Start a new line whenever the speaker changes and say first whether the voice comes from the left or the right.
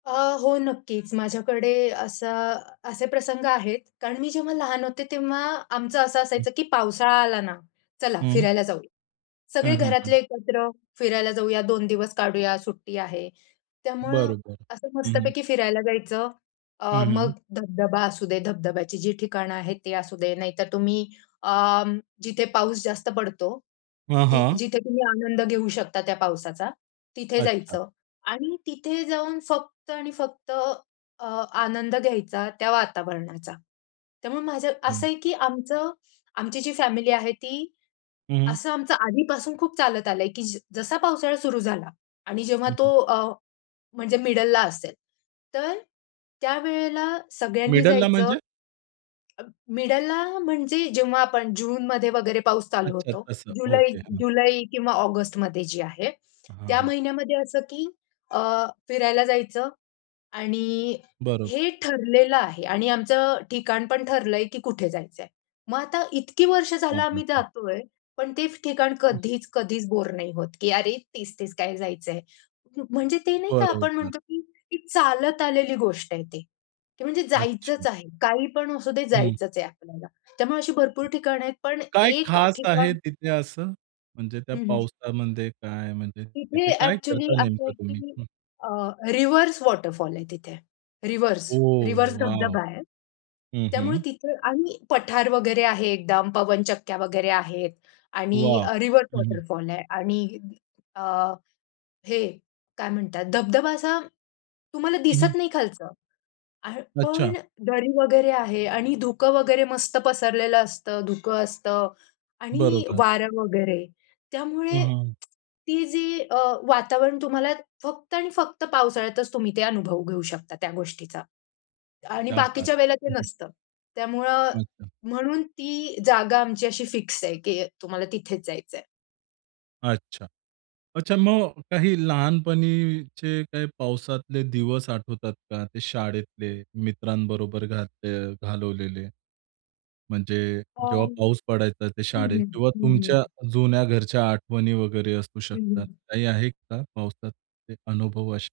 left: अ, हो नक्कीच, माझ्याकडे असं असे प्रसंग आहेत. कारण मी जेव्हा लहान होते, तेव्हा आमचं असं असायचं की पावसाळा आला ना, चला
right: हं.
left: फिरायला जाऊया.
right: हं,
left: सगळे
right: हं, हं.
left: घरातले एकत्र फिरायला जाऊया 2 दिवस काढूया सुट्टी आहे. त्यामुळं
right: बरोबर.
left: असं
right: हं, हं.
left: मस्तपैकी फिरायला जायचं
right: हं,
left: अ,
right: हं.
left: मग धब-धबा असू दे, धबधब्याची जी ठिकाणं आहेत ते असू दे, नाहीतर तुम्ही अ, जिथे पाऊस जास्त पडतो,
right: हं,
left: ती
right: हं.
left: जिथे तुम्ही आनंद घेऊ शकता त्या पावसाचा, तिथे
right: अच्छा.
left: जायचं आणि तिथे जाऊन फक्त आणि फक्त अ, आनंद घ्यायचा त्या वातावरणाचा. त्यामुळे माझं, असं
right: हं.
left: आहे की आमचं आमची जी फॅमिली आहे ती
right: हं, हं.
left: असं आमचं आधीपासून खूप चालत आलंय, की ज जसा पावसाळा सुरू झाला आणि जेव्हा
right: हं, हं.
left: तो अ, म्हणजे मिडलला असेल, तर त्यावेळेला सगळ्यांनी
right: मिडलला
left: जायचं
right: म्हणजे?
left: अ, मिडलला म्हणजे जेव्हा आपण जूनमध्ये वगैरे पाऊस चालू
right: अच्छा
left: होतो.
right: तसं,
left: जुलै
right: ओके, हं.
left: जुलै किंवा ऑगस्टमध्ये जे आहे,
right: हां,
left: त्या
right: हां.
left: महिन्यामध्ये असं की अ, फिरायला जायचं आणि
right: बरोबर.
left: हे ठरलेलं आहे आणि आमचं अ, ठिकाण पण ठरलंय की कुठे जायचंय. मग आता इतकी वर्ष झालं आम्ही
right: [unintelligible]
left: जातोय, पण ते फ ठिकाण
right: हं.
left: कधीच-कधीच बोर नाही होत की अरे तेच-तेच काय जायचंय. म म्हणजे ते नाही का? आपण
right: बरोबर.
left: म्हणतो की ती चालत आलेली गोष्ट आहे ती. की म्हणजे
right: अच्छा.
left: जायचंच आहे. काही पण असु दे,
right: हं.
left: जायचंच आहे आपल्याला. त्यामुळे अशी भरपूर ठिकाणं आहेत पण
right: काय,
left: एक
right: खास आहे
left: ठिकाण
right: तिथे असं? म्हणजे त्या
left: हं, हं.
right: पावसामध्ये काय, म्हणजे
left: तिथे
right: तिथे काय
left: एक्चुअली
right: करता
left: असं
right: नेमकं
left: आहे
right: तुम्ही?
left: की
right: हं.
left: अ, रिव्हर्स वॉटरफॉल आहे तिथे. रिव्हर्स.
right: Oh
left: reverse
right: wow!
left: धबधबा आहे.
right: हं,
left: त्यामुळे
right: हं.
left: तिथं आणि पठार वगैरे आहे एकदम, पवन चक्क्या वगैरे आहेत आणि
right: वाह!
left: अ, रिव्हर्स
right: हं, हं.
left: वॉटरफॉल आहे आणि अ, हे काय म्हणतात धबधबा असा तुम्हाला
right: हं, हं.
left: दिसत नाही खालचं. आहे
right: अच्छा.
left: पण दरी वगैरे आहे आणि धुकं वगैरे मस्त पसरलेलं असतं, धुकं असतं आणि
right: बरोबर.
left: वारं वगैरे.
right: हं,
left: त्यामुळे
right: हं.
left: ती जी अ, वातावरण तुम्हाला फक्त आणि फक्त पावसाळ्यातच तुम्ही ते अनुभव घेऊ शकता त्या गोष्टीचा आणि
right: क्या बात
left: बाकीच्या
right: है!
left: वेळेला ते
right: हं, हं.
left: नसतं. त्यामुळं
right: अच्छा.
left: म्हणून ती जागा आमची अशी फिक्स आहे की तुम्हाला तिथेच जायचंय.
right: अच्छा. अच्छा मग काही लहानपणीचे काही पावसातले दिवस आठवतात का? ते शाळेतले, मित्रांबरोबर घालत घालवलेले? म्हणजे जेव्हा
left: अं,
right: पाऊस पडायचा ते
left: हं,
right: शाळेत
left: हं,
right: किंवा
left: हं,
right: तुमच्या
left: हं.
right: जुन्या घरच्या आठवणी वगैरे असू
left: हं,
right: शकतात.
left: हं.
right: काही आहेत का, पावसातले अनुभव असे?